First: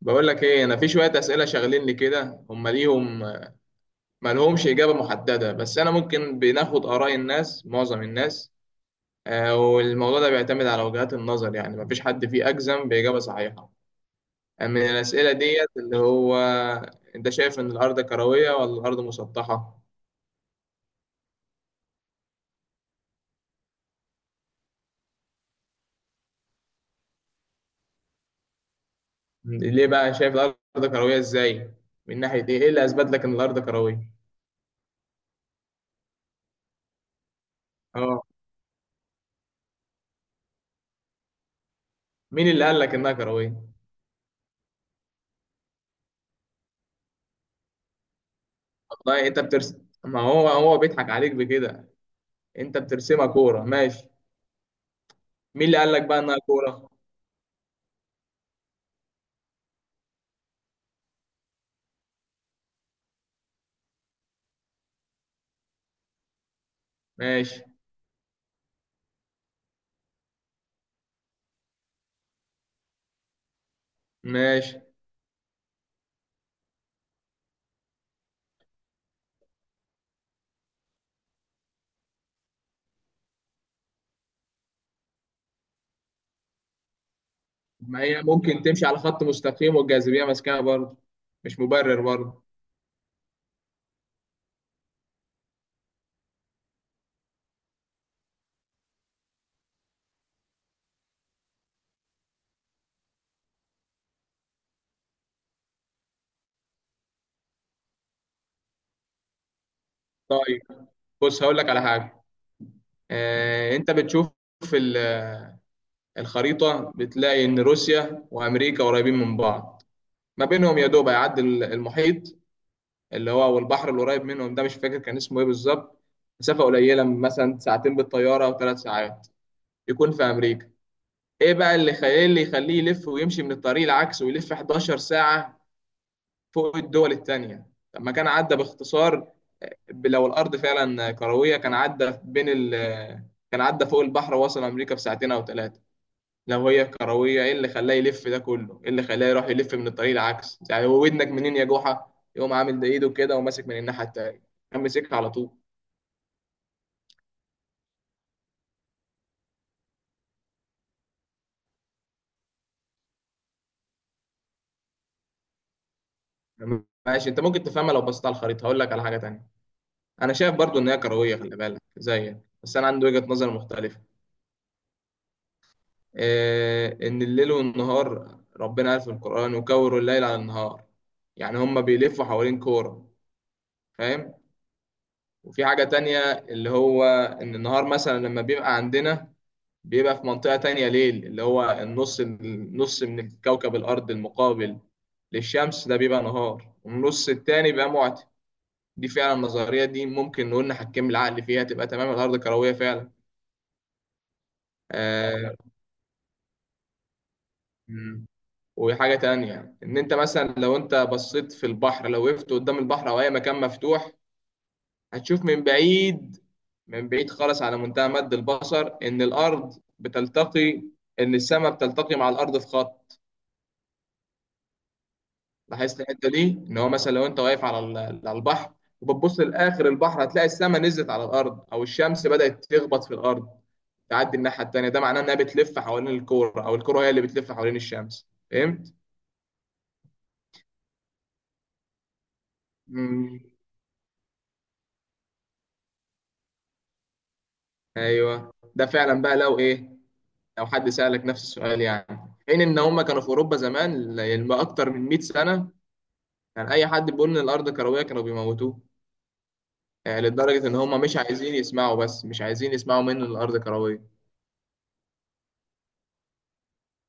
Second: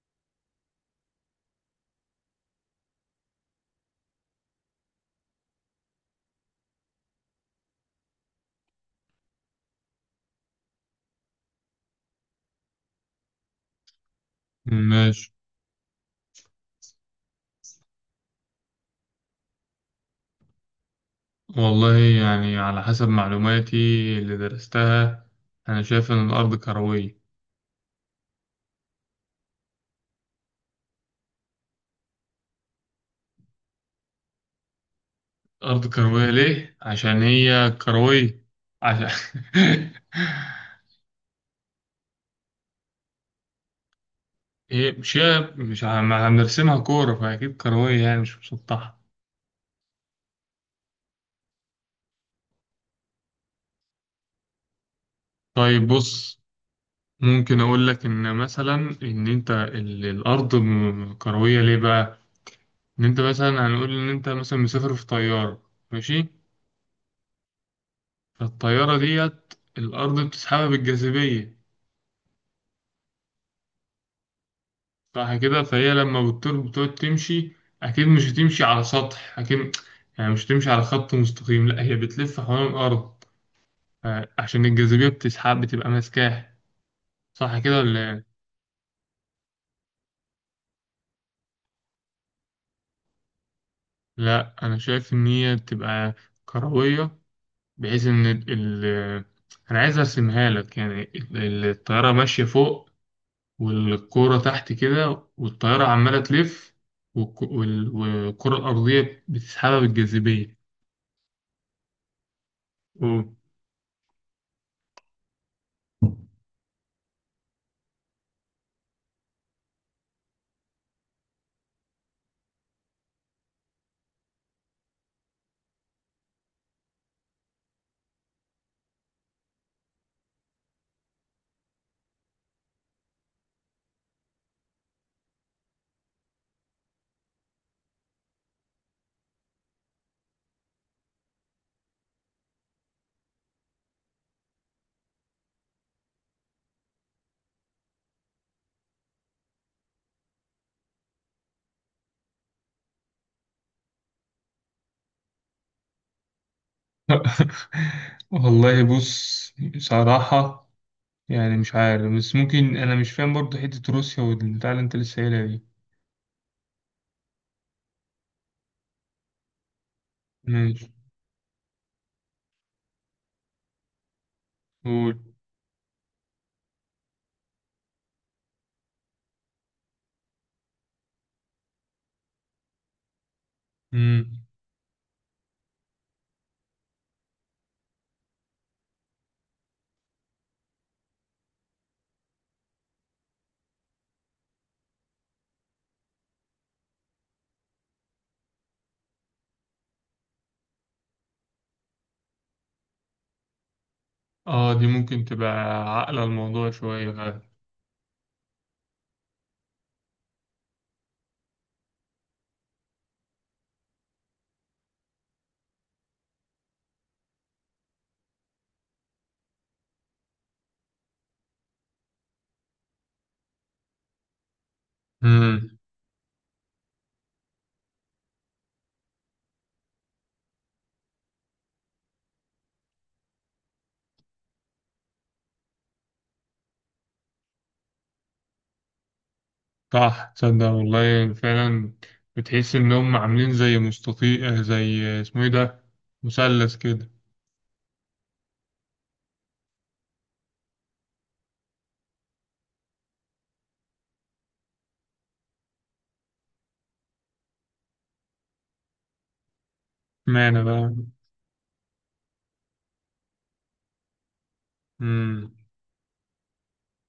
بقول لك ايه، انا في شويه اسئله شاغليني كده. هم ليهم ما لهمش اجابه محدده، بس انا ممكن بناخد اراء الناس، معظم الناس. والموضوع ده بيعتمد على وجهات النظر، يعني ما فيش حد فيه اجزم باجابه صحيحه. من ماشي. الاسئله ديت، اللي هو انت شايف ان الارض كرويه ولا الارض مسطحه؟ والله يعني على حسب معلوماتي اللي درستها، أنا شايف إن الأرض كروية. ليه بقى شايف الارض كرويه؟ ازاي؟ من ناحيه ايه اللي اثبت لك ان الارض كرويه؟ الأرض كروية ليه؟ عشان هي اه. كروية. عشان مين اللي قال لك انها كرويه؟ هي مش هي مش عم- هنرسمها كورة، فأكيد كروية يعني مش مسطحة. والله انت بترسم، ما هو هو بيضحك عليك بكده. انت بترسمها كوره، ماشي. مين اللي طيب قال لك بقى انها بص، كوره؟ ممكن أقول لك إن مثلا إن أنت الأرض كروية ليه بقى؟ إن أنت مثلا، هنقول إن أنت مثلا مسافر في طيارة، ماشي؟ ماشي. فالطيارة ديت الأرض بتسحبها بالجاذبية. ماشي. صح كده؟ فهي لما بتطير بتقعد تمشي، اكيد مش هتمشي على سطح، اكيد يعني مش هتمشي على خط مستقيم، لا هي بتلف حوالين الارض، عشان الجاذبيه بتسحب، بتبقى ماسكاه. صح كده ما ولا هي إيه؟ ممكن تمشي على خط مستقيم والجاذبيه ماسكاها برضه، مش مبرر برضه. لا، انا شايف ان هي بتبقى كرويه، بحيث ان انا عايز ارسمها لك يعني، الطياره ماشيه فوق والكوره تحت كده، والطياره عماله تلف، والكره الارضيه بتسحبها بالجاذبيه. طيب، بص هقول لك على حاجه. انت بتشوف في الخريطه، بتلاقي ان روسيا وامريكا قريبين من بعض. ما بينهم يا دوب هيعدي المحيط، اللي هو والبحر القريب منهم ده مش فاكر كان اسمه ايه بالظبط. مسافه قليله، مثلا ساعتين بالطياره او ثلاث ساعات، يكون في امريكا. ايه بقى اللي يخليه يلف ويمشي من الطريق العكس ويلف 11 ساعه فوق الدول التانية؟ لما كان عدى باختصار. لو الأرض فعلا كروية كان عدى فوق البحر ووصل أمريكا في ساعتين أو ثلاثة. لو هي كروية إيه اللي خلاه يلف ده كله؟ إيه اللي خلاه يروح يلف من الطريق العكس؟ يعني هو ودنك منين يا جحا؟ يقوم عامل ده إيده كده وماسك من الناحية التانية، كان ماسكها على طول. والله بص، صراحة يعني مش عارف، بس ممكن أنا مش فاهم برضه حتة روسيا والبتاع اللي أنت لسه قايلها دي. ماشي، أنت ممكن تفهمها لو بصيت على الخريطة. هقول لك على حاجة تانية. أنا شايف برضو إن ماشي. هي كروية، خلي بالك زيك، بس أنا عندي وجهة نظر مختلفة. قول. إن الليل والنهار، ربنا قال في القرآن وكوروا الليل على النهار، يعني هما بيلفوا حوالين كورة. فاهم؟ مم. وفي حاجة تانية، اللي هو إن النهار مثلا لما بيبقى عندنا، بيبقى في منطقة تانية ليل. اللي هو النص من الكوكب الأرض المقابل للشمس ده بيبقى نهار، والنص التاني بيبقى معتم. دي فعلا النظرية دي ممكن نقول نحكم العقل فيها، تبقى تمام، الأرض كروية فعلا. آه دي ممكن تبقى آه، عاقلة الموضوع شوية فعلا. وحاجة تانية، إن أنت مثلا لو أنت بصيت في البحر، لو وقفت قدام البحر أو أي مكان مفتوح، هتشوف من بعيد، من بعيد خالص، على منتهى مد البصر، إن الأرض بتلتقي، إن السماء بتلتقي مع الأرض في خط. مم. لاحظت الحتة دي؟ إن هو مثلا لو أنت واقف على على البحر وبتبص لآخر البحر، هتلاقي السماء نزلت على الأرض، أو الشمس بدأت تخبط في الأرض، تعدي الناحية التانية. ده معناه إنها بتلف حوالين الكورة، أو الكورة هي اللي بتلف حوالين الشمس. صح، تصدق والله فعلا بتحس إن هم فهمت؟ عاملين زي مستطيل، زي اسمه إيه ده، مثلث كده. ايوه، ده فعلا بقى لو حد سألك نفس السؤال يعني. حين ان هم كانوا في اوروبا زمان اكتر من 100 سنة، كان اي حد بيقول ان الارض كروية كانوا بيموتوه. اشمعنى لدرجة ان بقى. هم مش عايزين يسمعوا، بس مش عايزين يسمعوا منه ان الارض كروية. مم.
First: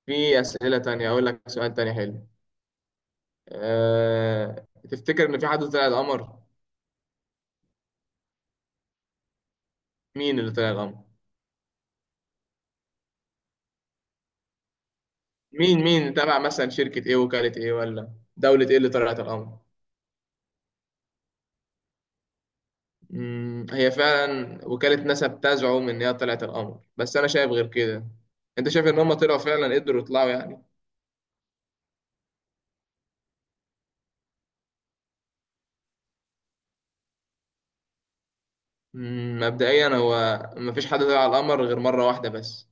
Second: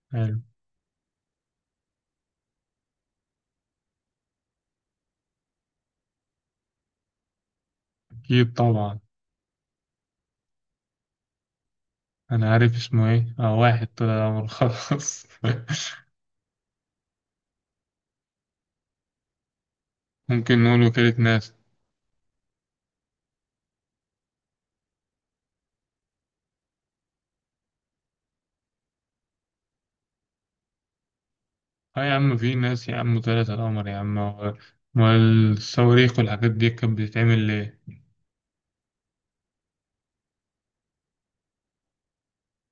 في حلو. اسئلة تانية. اقول لك سؤال تاني حلو. تفتكر ان في حد طلع القمر؟ أكيد طبعا. مين اللي طلع القمر؟ أنا عارف اسمه إيه، آه واحد طلع القمر خلاص. مين؟ مين تبع مثلا شركة ايه؟ وكالة ايه ولا دولة ايه اللي طلعت القمر؟ ممكن نقول وكالة ناسا. هي فعلا وكالة ناسا بتزعم إن هي طلعت القمر، بس أنا شايف غير كده. أنت شايف إن هم طلعوا فعلا؟ قدروا يطلعوا يعني؟ اه يا عم، في ناس يا عم طلعت على القمر يا عم، والصواريخ والحاجات دي كانت بتتعمل ليه؟ مبدئيا هو مفيش حد طلع على القمر غير مرة واحدة بس.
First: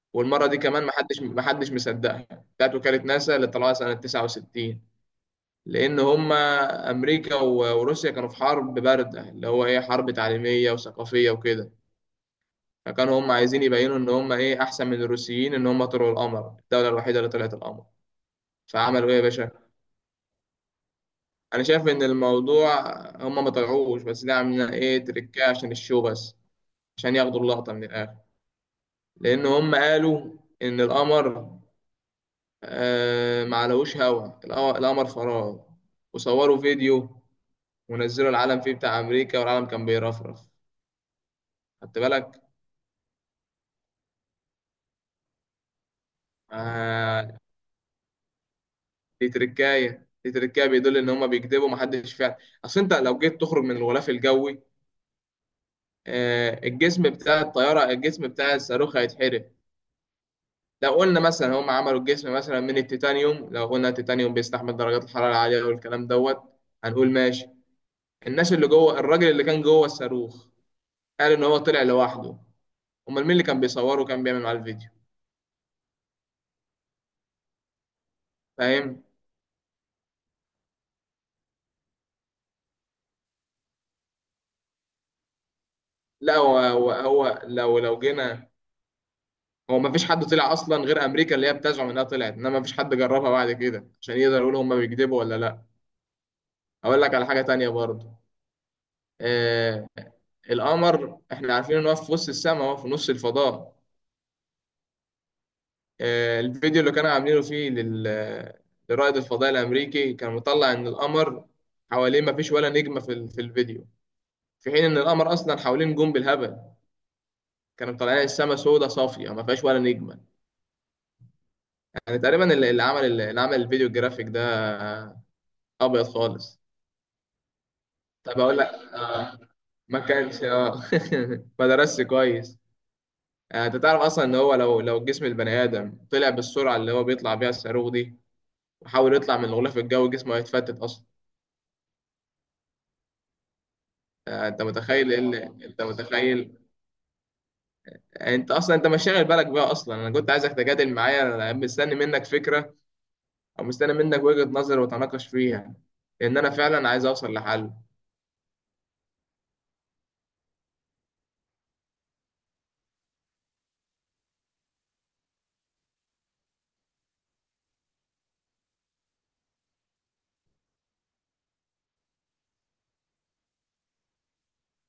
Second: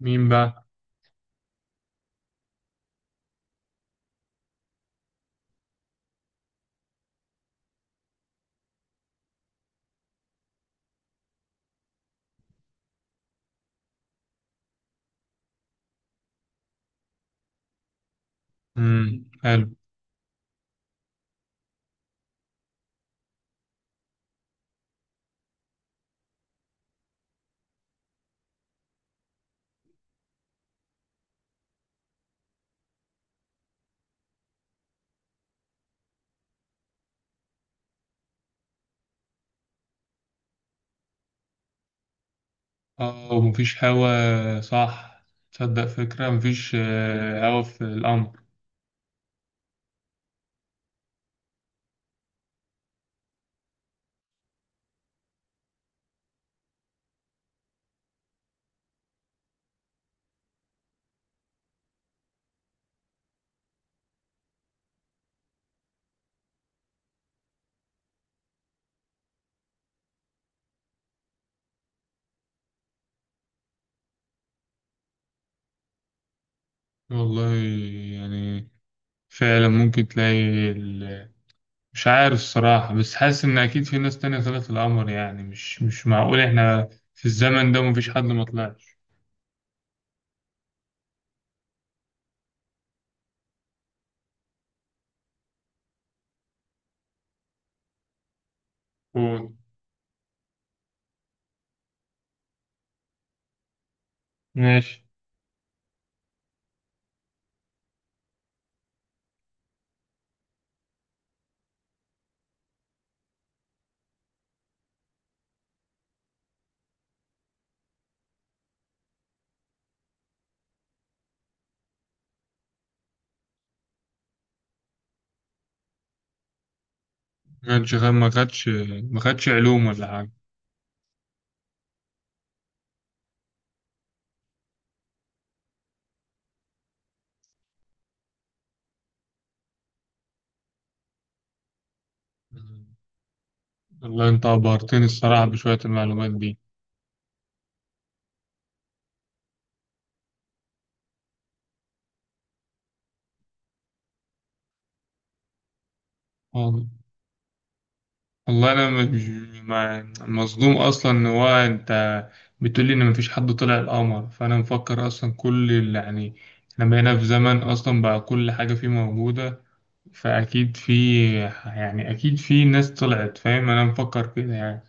مين والمرة دي بقى؟ كمان محدش مصدقها، بتاعت وكالة ناسا اللي طلعوها سنة 69. لأن هم أمريكا وروسيا كانوا في حرب باردة، اللي هو إيه، حرب تعليمية وثقافية وكده. فكانوا هم عايزين يبينوا إن هم إيه، أحسن من الروسيين، إن هم طلعوا القمر، الدولة الوحيدة اللي طلعت القمر. فعملوا إيه يا امم، باشا؟ حلو. انا شايف ان الموضوع هم ما طلعوش، بس ده عاملين ايه، تريكاه عشان الشو بس، عشان ياخدوا اللقطه من الاخر. لان هم قالوا ان القمر، آه ما علوش، هوا القمر، القمر فراغ. وصوروا فيديو ونزلوا العلم فيه بتاع امريكا والعلم كان بيرفرف. خدت بالك؟ اه ومفيش هوا صح؟ تصدق فكرة مفيش آه هوا في القمر. دي تركايه، بيدل ان هم بيكذبوا، محدش فعلا. اصل انت لو جيت تخرج من الغلاف الجوي، آه الجسم بتاع الصاروخ هيتحرق. لو قلنا مثلا هم عملوا الجسم مثلا من التيتانيوم، لو قلنا التيتانيوم بيستحمل درجات الحرارة العالية والكلام دوت، هنقول ماشي. الناس اللي جوه، الراجل اللي كان جوه الصاروخ قال ان هو طلع لوحده. امال مين اللي كان بيصوره وكان بيعمل معاه الفيديو؟ والله يعني فاهم؟ فعلا ممكن تلاقي ال... مش عارف الصراحة، بس حاسس إن أكيد في ناس تانية طلعت القمر، يعني مش لا معقول هو إحنا هو, في هو الزمن لو ده لو مفيش حد ما جينا. طلعش. هو ما فيش حد طلع اصلا غير امريكا اللي هي بتزعم انها طلعت، انما ما فيش حد جربها بعد كده عشان يقدر يقول هم بيكذبوا ولا لا. اقول لك على حاجة تانية برضه. قول. آه القمر احنا عارفين ان هو في وسط السماء، هو في نص الفضاء. ماشي. الفيديو اللي كانوا عاملينه فيه لرائد الفضاء الأمريكي كان مطلع إن القمر حواليه مفيش ولا نجمة في الفيديو، في حين إن القمر أصلا حواليه نجوم بالهبل. كانوا مطلعين السما سودة صافية ما فيهاش ولا نجمة. يعني تقريبا اللي عمل، الفيديو الجرافيك ده أبيض خالص. ما خدش ما طب أقول لك خدش ما آه. خدش علوم ما ولا حاجة. كانش آه ما درسش كويس. أنت تعرف أصلا إن هو لو جسم البني آدم طلع بالسرعة اللي هو بيطلع بيها الصاروخ دي وحاول يطلع من الغلاف الجوي، جسمه هيتفتت أصلا. والله انت انت عبرتني متخيل ايه؟ الصراحة اللي بشوية انت المعلومات متخيل دي. انت اصلا انت مش شاغل بالك بيها اصلا. انا كنت عايزك تجادل معايا، انا مستني منك فكره، او مستني منك وجهه نظر وتناقش فيها، لان انا وال- فعلا عايز اوصل لحل. والله انا مش مصدوم اصلا ان هو انت بتقولي ان مفيش حد طلع القمر، فانا مفكر اصلا كل اللي يعني احنا بقينا في زمن اصلا بقى كل حاجة فيه موجودة، فاكيد في، يعني اكيد في ناس طلعت، فاهم، انا مفكر كده يعني.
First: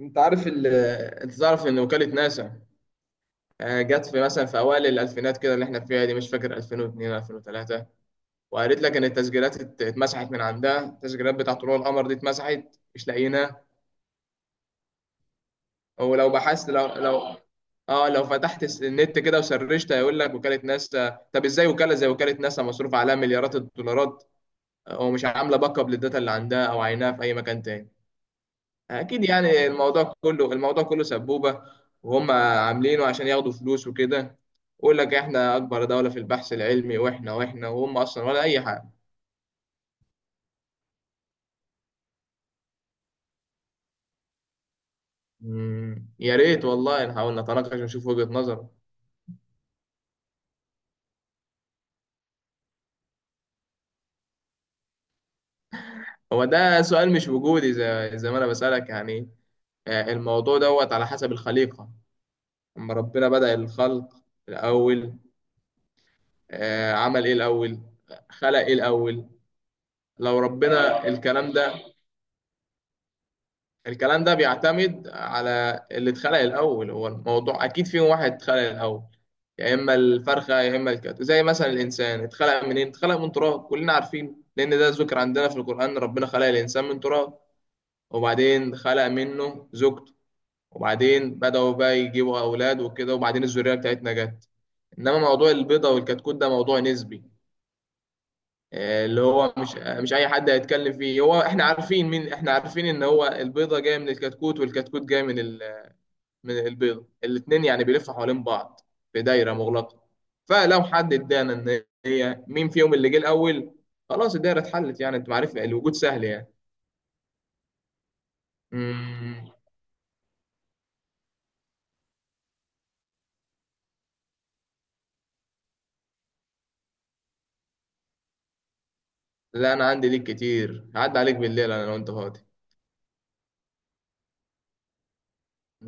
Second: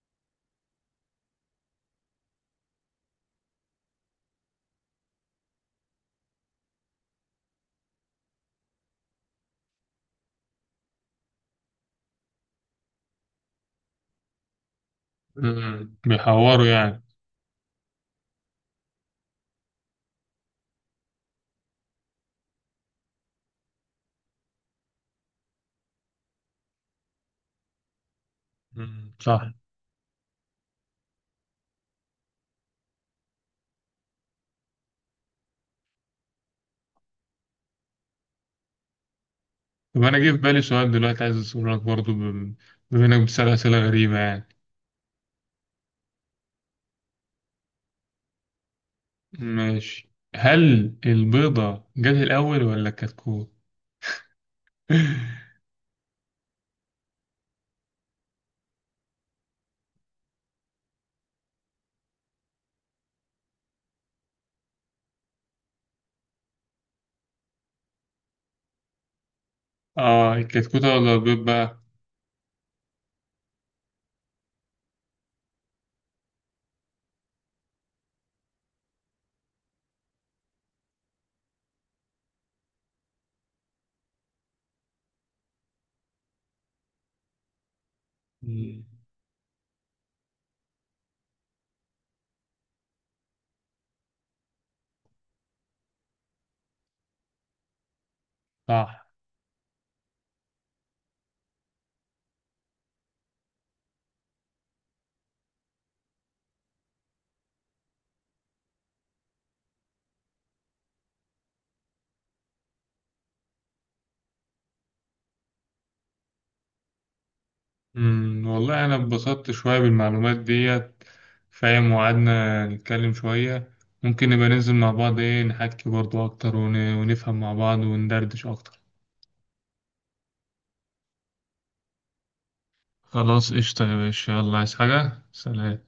انت عارف ال... انت تعرف ان وكاله ناسا، جت في مثلا في اوائل الالفينات كده اللي احنا فيها دي، مش فاكر 2002 2003، وقالت لك ان التسجيلات اتمسحت من عندها، التسجيلات بتاع طلوع القمر دي اتمسحت مش لاقيينها. امم، هو لو بيحوروا بحثت لو يعني. لو اه لو فتحت النت كده وسرشت هيقول لك وكالة ناسا. طب ازاي وكالة زي وكالة ناسا مصروف عليها مليارات الدولارات ومش عاملة باك اب للداتا اللي عندها او عينها في اي مكان تاني؟ امم، اكيد صح. يعني الموضوع كله سبوبة، وهم عاملينه عشان ياخدوا فلوس وكده. يقول لك احنا اكبر دولة في البحث العلمي واحنا واحنا وهم اصلا ولا اي حاجة. طب انا جه في بالي سؤال دلوقتي عايز اسأله لك برضه بما انك بتسأل اسئلة غريبة يعني. يا ريت والله نحاول نتناقش ونشوف وجهة نظر. ماشي. هل البيضة جت الأول ولا الكتكوت؟ هو ده سؤال مش وجودي، زي ما انا بسألك يعني. الموضوع دوت على حسب الخليقة. أما ربنا بدأ الخلق، الأول، عمل إيه الأول؟ خلق إيه الأول؟ آه لو الكتكوتة ربنا ولا البيض الكلام ده بقى؟ الكلام ده بيعتمد على اللي اتخلق الأول. هو الموضوع أكيد فيهم واحد اتخلق الأول، يا إما الفرخة يا إما الكتف. زي مثلا الإنسان اتخلق منين؟ اتخلق من تراب كلنا عارفين، لأن ده ذكر عندنا في القرآن، ربنا خلق الإنسان من تراب، وبعدين مم. خلق منه زوجته، وبعدين بدأوا بقى يجيبوا أولاد وكده، وبعدين الذرية بتاعتنا جت. انما موضوع البيضه والكتكوت ده موضوع نسبي. صح. اللي هو مش اي حد هيتكلم فيه. هو احنا عارفين مين، احنا عارفين ان هو البيضه جايه من الكتكوت، والكتكوت جاي من من البيضه. الاثنين يعني بيلفوا حوالين بعض في دايره مغلقه. فلو حد ادانا ان هي مين فيهم اللي جه الاول، خلاص الدايره اتحلت يعني. انت معرفه الوجود سهل يعني. مم. والله أنا اتبسطت مم، شوية بالمعلومات ديت، فاهم، وقعدنا نتكلم شوية. ممكن نبقى ننزل مع بعض، إيه، نحكي برضو أكتر ونفهم مع بعض وندردش أكتر. لا انا عندي ليك كتير، هعدي عليك بالليل انا لو انت فاضي. خلاص قشطة يا باشا، يلا. عايز حاجة؟ سلام.